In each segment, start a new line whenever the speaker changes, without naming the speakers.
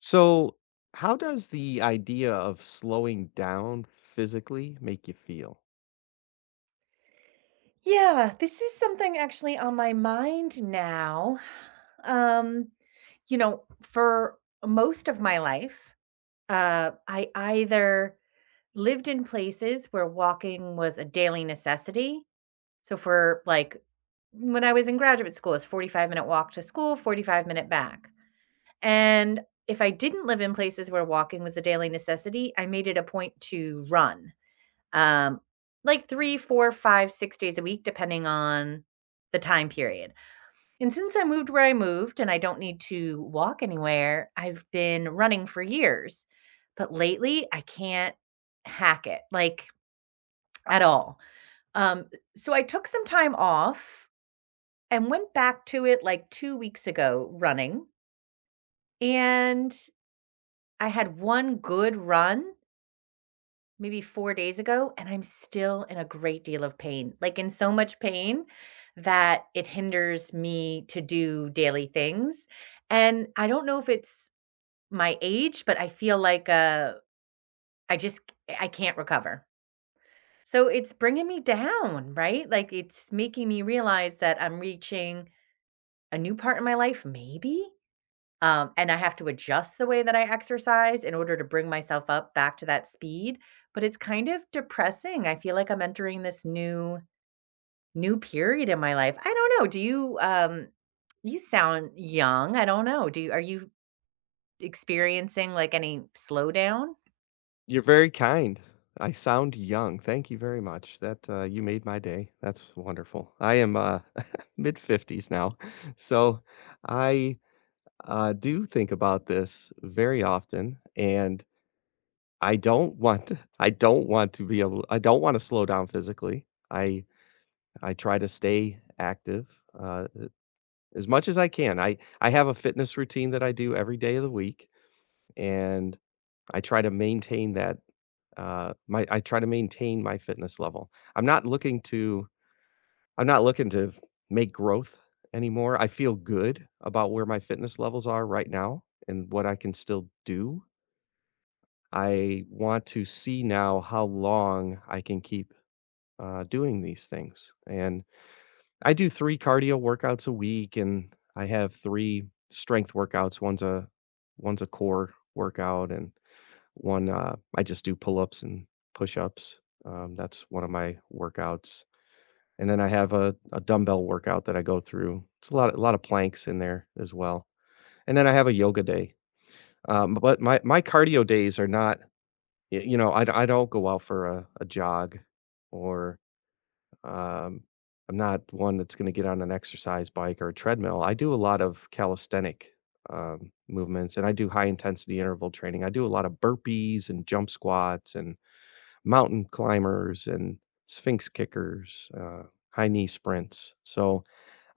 So, how does the idea of slowing down physically make you feel?
Yeah, this is something actually on my mind now. Um, for most of my life, I either lived in places where walking was a daily necessity. So for like when I was in graduate school, it's 45-minute walk to school, 45-minute back. And if I didn't live in places where walking was a daily necessity, I made it a point to run um, like 3, 4, 5, 6 days a week, depending on the time period. And since I moved where I moved and I don't need to walk anywhere, I've been running for years. But lately, I can't hack it, like, at all. Um, so I took some time off and went back to it like 2 weeks ago running, and I had one good run maybe 4 days ago, and I'm still in a great deal of pain, like, in so much pain that it hinders me to do daily things, and I don't know if it's my age, but I feel like, I just I can't recover. So it's bringing me down, right? Like, it's making me realize that I'm reaching a new part in my life, maybe? And I have to adjust the way that I exercise in order to bring myself up back to that speed, but it's kind of depressing. I feel like I'm entering this new period in my life. I don't know. Do you You sound young. I don't know. Do you Are you experiencing like any slowdown?
You're very kind. I sound young. Thank you very much. That you made my day. That's wonderful. I am mid 50s now. So, I do think about this very often, and I don't want to, I don't want to be able I don't want to slow down physically. I try to stay active. Uh, As much as I can. I have a fitness routine that I do every day of the week, and I try to maintain that, my I try to maintain my fitness level. I'm not looking to I'm not looking to make growth anymore. I feel good about where my fitness levels are right now and what I can still do. I want to see now how long I can keep, doing these things, and I do 3 cardio workouts a week, and I have 3 strength workouts. One's a core workout, and one, I just do pull-ups and push-ups. That's one of my workouts, and then I have a dumbbell workout that I go through. It's a lot of planks in there as well, and then I have a yoga day. But my cardio days are not y you know, I d I don't go out for a jog or um, I'm not one that's gonna get on an exercise bike or a treadmill. I do a lot of calisthenic movements, and I do high intensity interval training. I do a lot of burpees and jump squats and mountain climbers and sphinx kickers, high knee sprints. So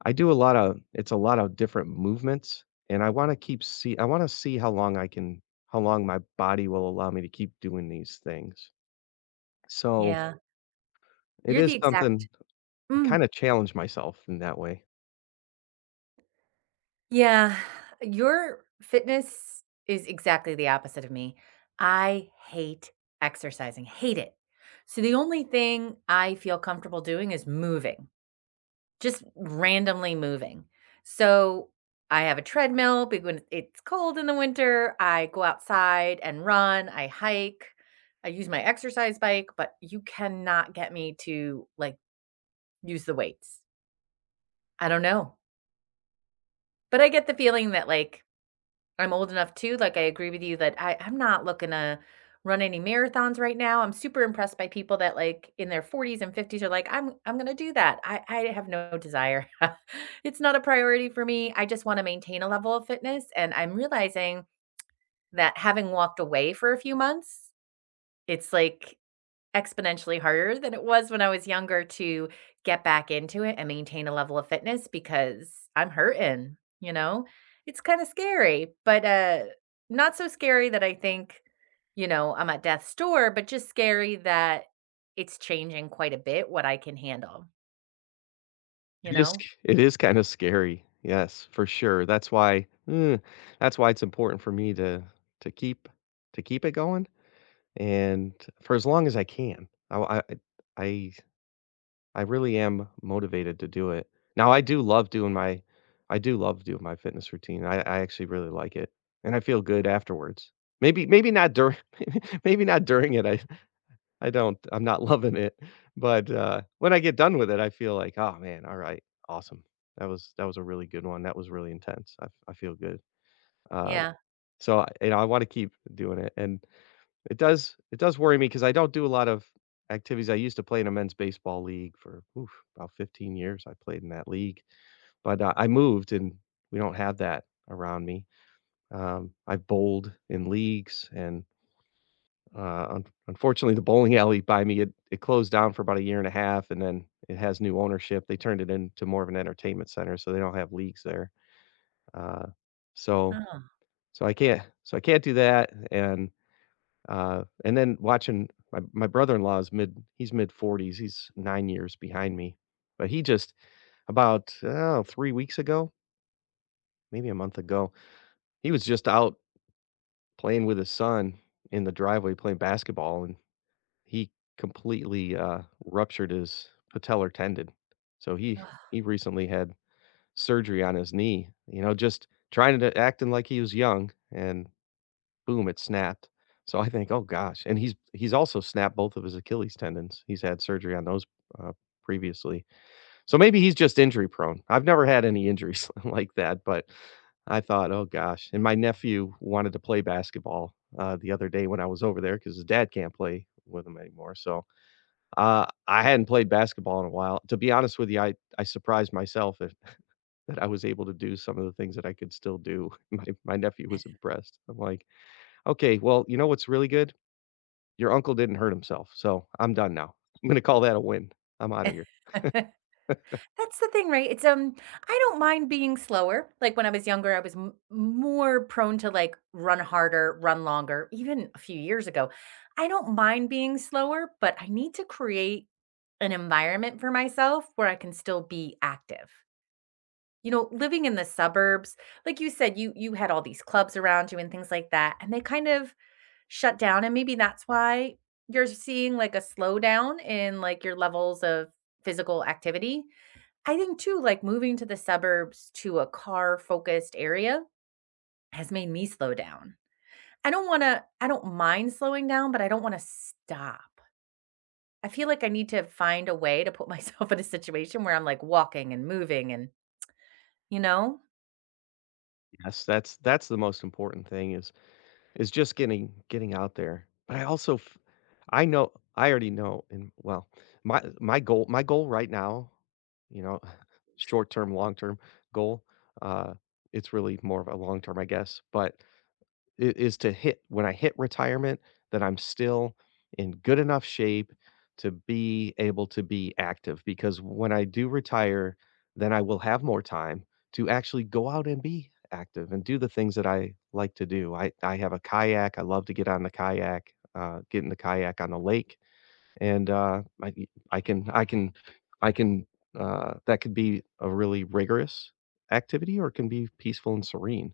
I do a lot of it's a lot of different movements, and I want to see how long I can how long my body will allow me to keep doing these things. So
Yeah.
it
You're the
is
exact
something I kind
Mm.
of challenge myself in that way.
Yeah, your fitness is exactly the opposite of me. I hate exercising, hate it. So the only thing I feel comfortable doing is moving, just randomly moving. So I have a treadmill big when it's cold in the winter. I go outside and run, I hike, I use my exercise bike, but you cannot get me to like use the weights. I don't know. But I get the feeling that like I'm old enough too, like, I agree with you that I'm not looking to run any marathons right now. I'm super impressed by people that, like, in their 40s and 50s are like, "I'm gonna do that." I have no desire. It's not a priority for me, I just wanna maintain a level of fitness, and I'm realizing that having walked away for a few months, it's like exponentially harder than it was when I was younger to get back into it and maintain a level of fitness because I'm hurting, you know? It's kind of scary, but not so scary that I think, you know, I'm at death's door, but just scary that it's changing quite a bit what I can handle, you
It is
know?
it is kinda scary. Yes, for sure. That's why it's important for me to keep to keep it going and for as long as I can. I I really am motivated to do it. Now I do love doing my I do love doing my fitness routine. I actually really like it, and I feel good afterwards. Maybe not during. Maybe not during it. I don't. I'm not loving it, but, when I get done with it, I feel like, "Oh, man, alright, awesome. That was a really good one. That was really intense. I feel good." Uh,
Yeah.
so I you know, I wanna keep doing it, and it does worry me because I don't do a lot of activities. I used to play in a men's baseball league for, oof, about 15 years I played in that league, but, I moved, and we don't have that around me. I've bowled in leagues, and un unfortunately, the bowling alley by me, it closed down for about a year and a half, and then it has new ownership. They turned it into more of an entertainment center, so they don't have leagues there. Uh, so
Oh.
so I can't do that, and then watching my my brother-in-law is mid he's mid-40s, he's 9 years behind me, but he just about, oh, 3 weeks ago, maybe a month ago, he was just out playing with his son in the driveway playing basketball, and he completely, ruptured his patellar tendon. So he
Ugh.
he recently had surgery on his knee, you know, just trying to acting like he was young, and boom, it snapped. So I think, "Oh gosh." And he's also snapped both of his Achilles tendons. He's had surgery on those, uh, previously. So maybe he's just injury prone. I've never had any injuries like that, but I thought, "Oh gosh." And my nephew wanted to play basketball, the other day when I was over there because his dad can't play with him anymore. So I hadn't played basketball in a while. To be honest with you, I surprised myself that that I was able to do some of the things that I could still do. My nephew was impressed. I'm like, "Okay, well, you know what's really good? Your uncle didn't hurt himself, so I'm done now. I'm gonna call that a win. I'm out of here."
That's the thing, right? It's I don't mind being slower. Like when I was younger, I was more prone to like run harder, run longer. Even a few years ago, I don't mind being slower, but I need to create an environment for myself where I can still be active. You know, living in the suburbs, like you said, you had all these clubs around you and things like that, and they kind of shut down, and maybe that's why you're seeing like a slowdown in like your levels of physical activity. I think too, like moving to the suburbs to a car focused area has made me slow down. I don't want to, I don't mind slowing down, but I don't want to stop. I feel like I need to find a way to put myself in a situation where I'm like walking and moving and, you know?
Yes, that's the most important thing is just getting out there. But I also f I know I already know and well, my goal right now, you know, short term, long term goal, uh, it's really more of a long term, I guess, but I is to hit when I hit retirement, that I'm still in good enough shape to be able to be active, because when I do retire, then I will have more time to actually go out and be active and do the things that I like to do. I have a kayak, I love to get on the kayak, get in the kayak on the lake, and, I e I can I can I can, that could be a really rigorous activity, or it can be peaceful and serene.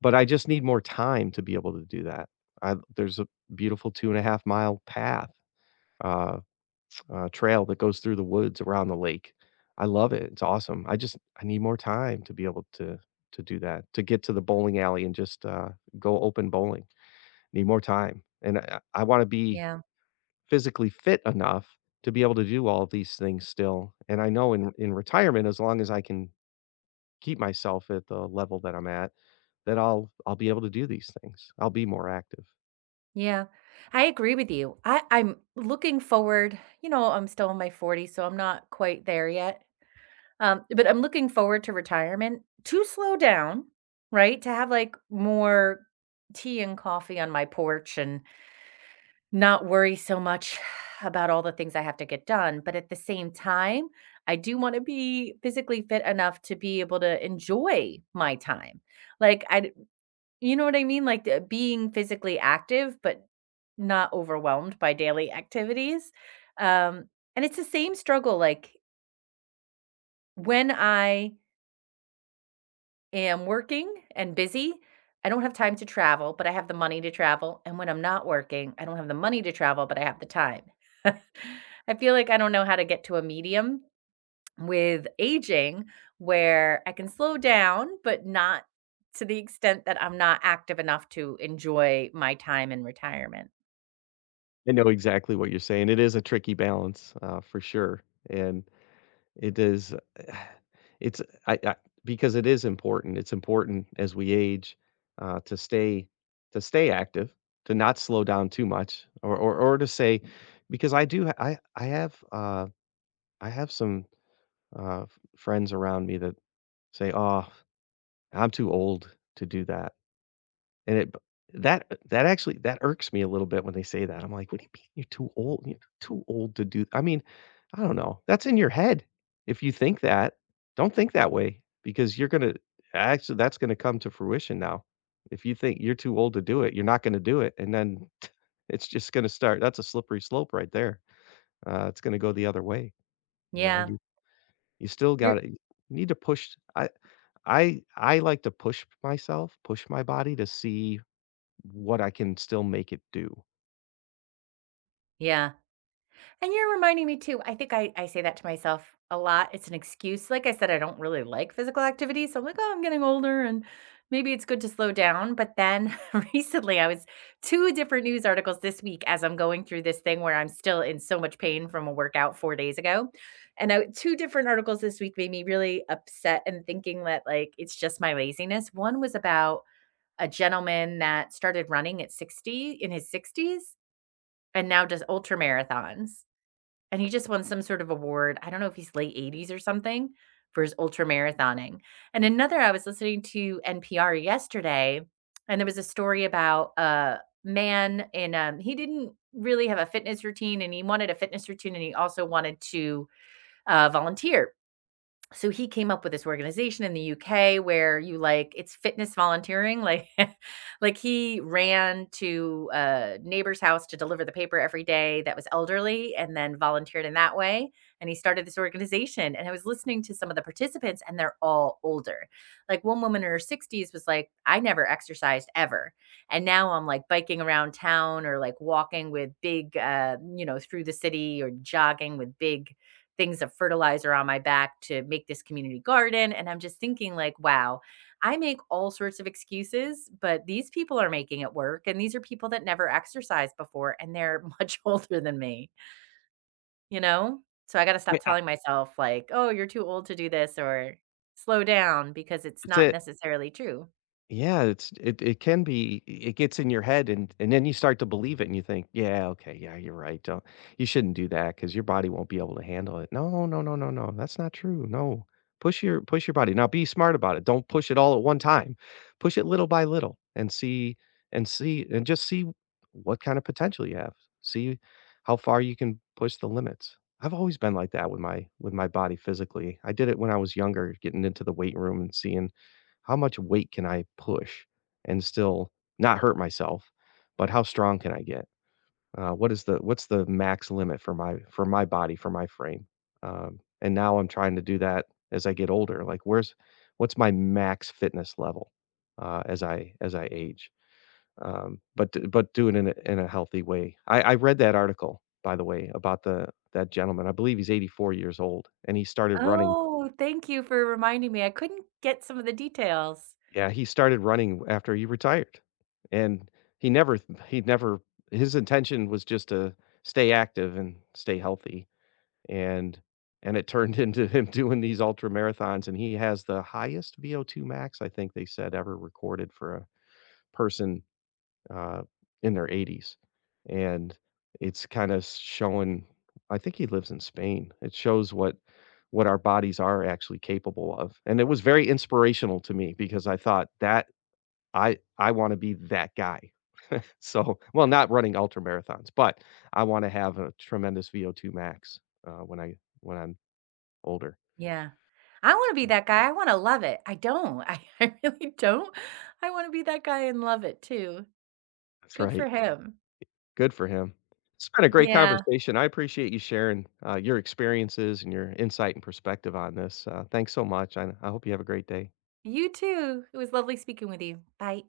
But I just need more time to be able to do that. I there's a beautiful 2.5-mile path, uh, trail that goes through the woods around the lake. I love it, it's awesome. I just I need more time to be able to do that, to get to the bowling alley, and just, go open bowling. Need more time, and I wanna be
Yeah.
physically fit enough to be able to do all of these things still, and I know in retirement, as long as I can keep myself at the level that I'm at, that I'll be able to do these things. I'll be more active.
Yeah. I agree with you. I, I'm looking forward, you know, I'm still in my 40s, so I'm not quite there yet. But I'm looking forward to retirement to slow down, right? To have like more tea and coffee on my porch and not worry so much about all the things I have to get done. But at the same time, I do want to be physically fit enough to be able to enjoy my time. Like I you know what I mean? Like being physically active but not overwhelmed by daily activities. Um, and it's the same struggle like when I am working and busy, I don't have time to travel, but I have the money to travel, and when I'm not working, I don't have the money to travel, but I have the time. I feel like I don't know how to get to a medium with aging where I can slow down, but not to the extent that I'm not active enough to enjoy my time in retirement.
I know exactly what you're saying. It is a tricky balance, for sure, and it is it's I because it is important. It's important as we age, uh, to stay to stay active, to not slow down too much, or to say because I have some, f friends around me that say, "Oh, I'm too old to do that." And it that that actually that irks me a little bit when they say that. I'm like, "What do you mean you're too old? You're too old to do?" I mean, I don't know. That's in your head. If you think that, don't think that way, because that's gonna come to fruition now. If you think you're too old to do it, you're not gonna do it, and then it's just gonna start that's a slippery slope right there. It's gonna go the other way, you know?
Yeah.
You still
You're
gotta need to push I I like to push myself, push my body to see what I can still make it do.
yeah. And you're reminding me too, I think I say that to myself a lot, it's an excuse, like I said, I don't really like physical activity, so I'm like, "Oh, I'm getting older, and maybe it's good to slow down," but then recently, I was 2 different news articles this week as I'm going through this thing where I'm still in so much pain from a workout 4 days ago, and I 2 different articles this week made me really upset and thinking that, like, it's just my laziness. One was about a gentleman that started running at 60 in his 60s and now does ultra marathons. And he just won some sort of award. I don't know if he's late 80s or something for his ultra marathoning. And another, I was listening to NPR yesterday, and there was a story about a man, and he didn't really have a fitness routine, and he wanted a fitness routine, and he also wanted to volunteer. So he came up with this organization in the UK where you like it's fitness volunteering like like he ran to a neighbor's house to deliver the paper every day that was elderly and then volunteered in that way and he started this organization and I was listening to some of the participants and they're all older. Like one woman in her 60s was like I never exercised ever and now I'm like biking around town or like walking with big you know through the city or jogging with big things of fertilizer on my back to make this community garden. And I'm just thinking, like, wow, I make all sorts of excuses, but these people are making it work. And these are people that never exercised before and they're much older than me, you know? So I got to stop
Yeah,
telling myself, like, oh, you're too old to do this or slow down because it's
that's
not
it.
necessarily true.
Yeah, it's it can be it gets in your head, and then you start to believe it and you think, "Yeah, okay, yeah, you're right. Don't You shouldn't do that, not do that because your body won't be able to handle it." No, no, no, no, no. That's not true. No. Push your body. Now be smart about it. Don't push it all at one time. Push it little by little, and see and see and just see what kind of potential you have. See how far you can push the limits. I've always been like that with my body physically. I did it when I was younger, getting into the weight room and seeing how much weight can I push and still not hurt myself, but how strong can I get? What's the max limit for my body, for my frame? And now I'm trying to do that as I get older. Like, where's what's my max fitness level, as I age? But do it in in a healthy way. I read that article by the way about the that gentleman. I believe he's 84 years old, and he started running.
Oh, thank you for reminding me. I couldn't get some of the details.
Yeah, he started running after he retired, and he never he never— his intention was just to stay active and stay healthy, and and it turned into him doing these ultra marathons, and he has the highest VO2 max, I think they said, ever recorded for a person, uh, in their 80s, and it's kinda showing I think he lives in Spain. It shows what our bodies are actually capable of, and it was very inspirational to me because I thought that I wanna be that guy. So well, not running ultra marathons, but I wanna have a tremendous VO2 max, when I when I'm older.
Yeah. I wanna be that guy, I wanna love it. I don't. I I really don't. I wanna be that guy and love it too.
That's
Good for
right.
him.
Good for him. It's been a great
Yeah.
conversation. I appreciate you sharing, your experiences and your insight and perspective on this. Thanks so much, and I hope you have a great day.
You too. It was lovely speaking with you. Bye.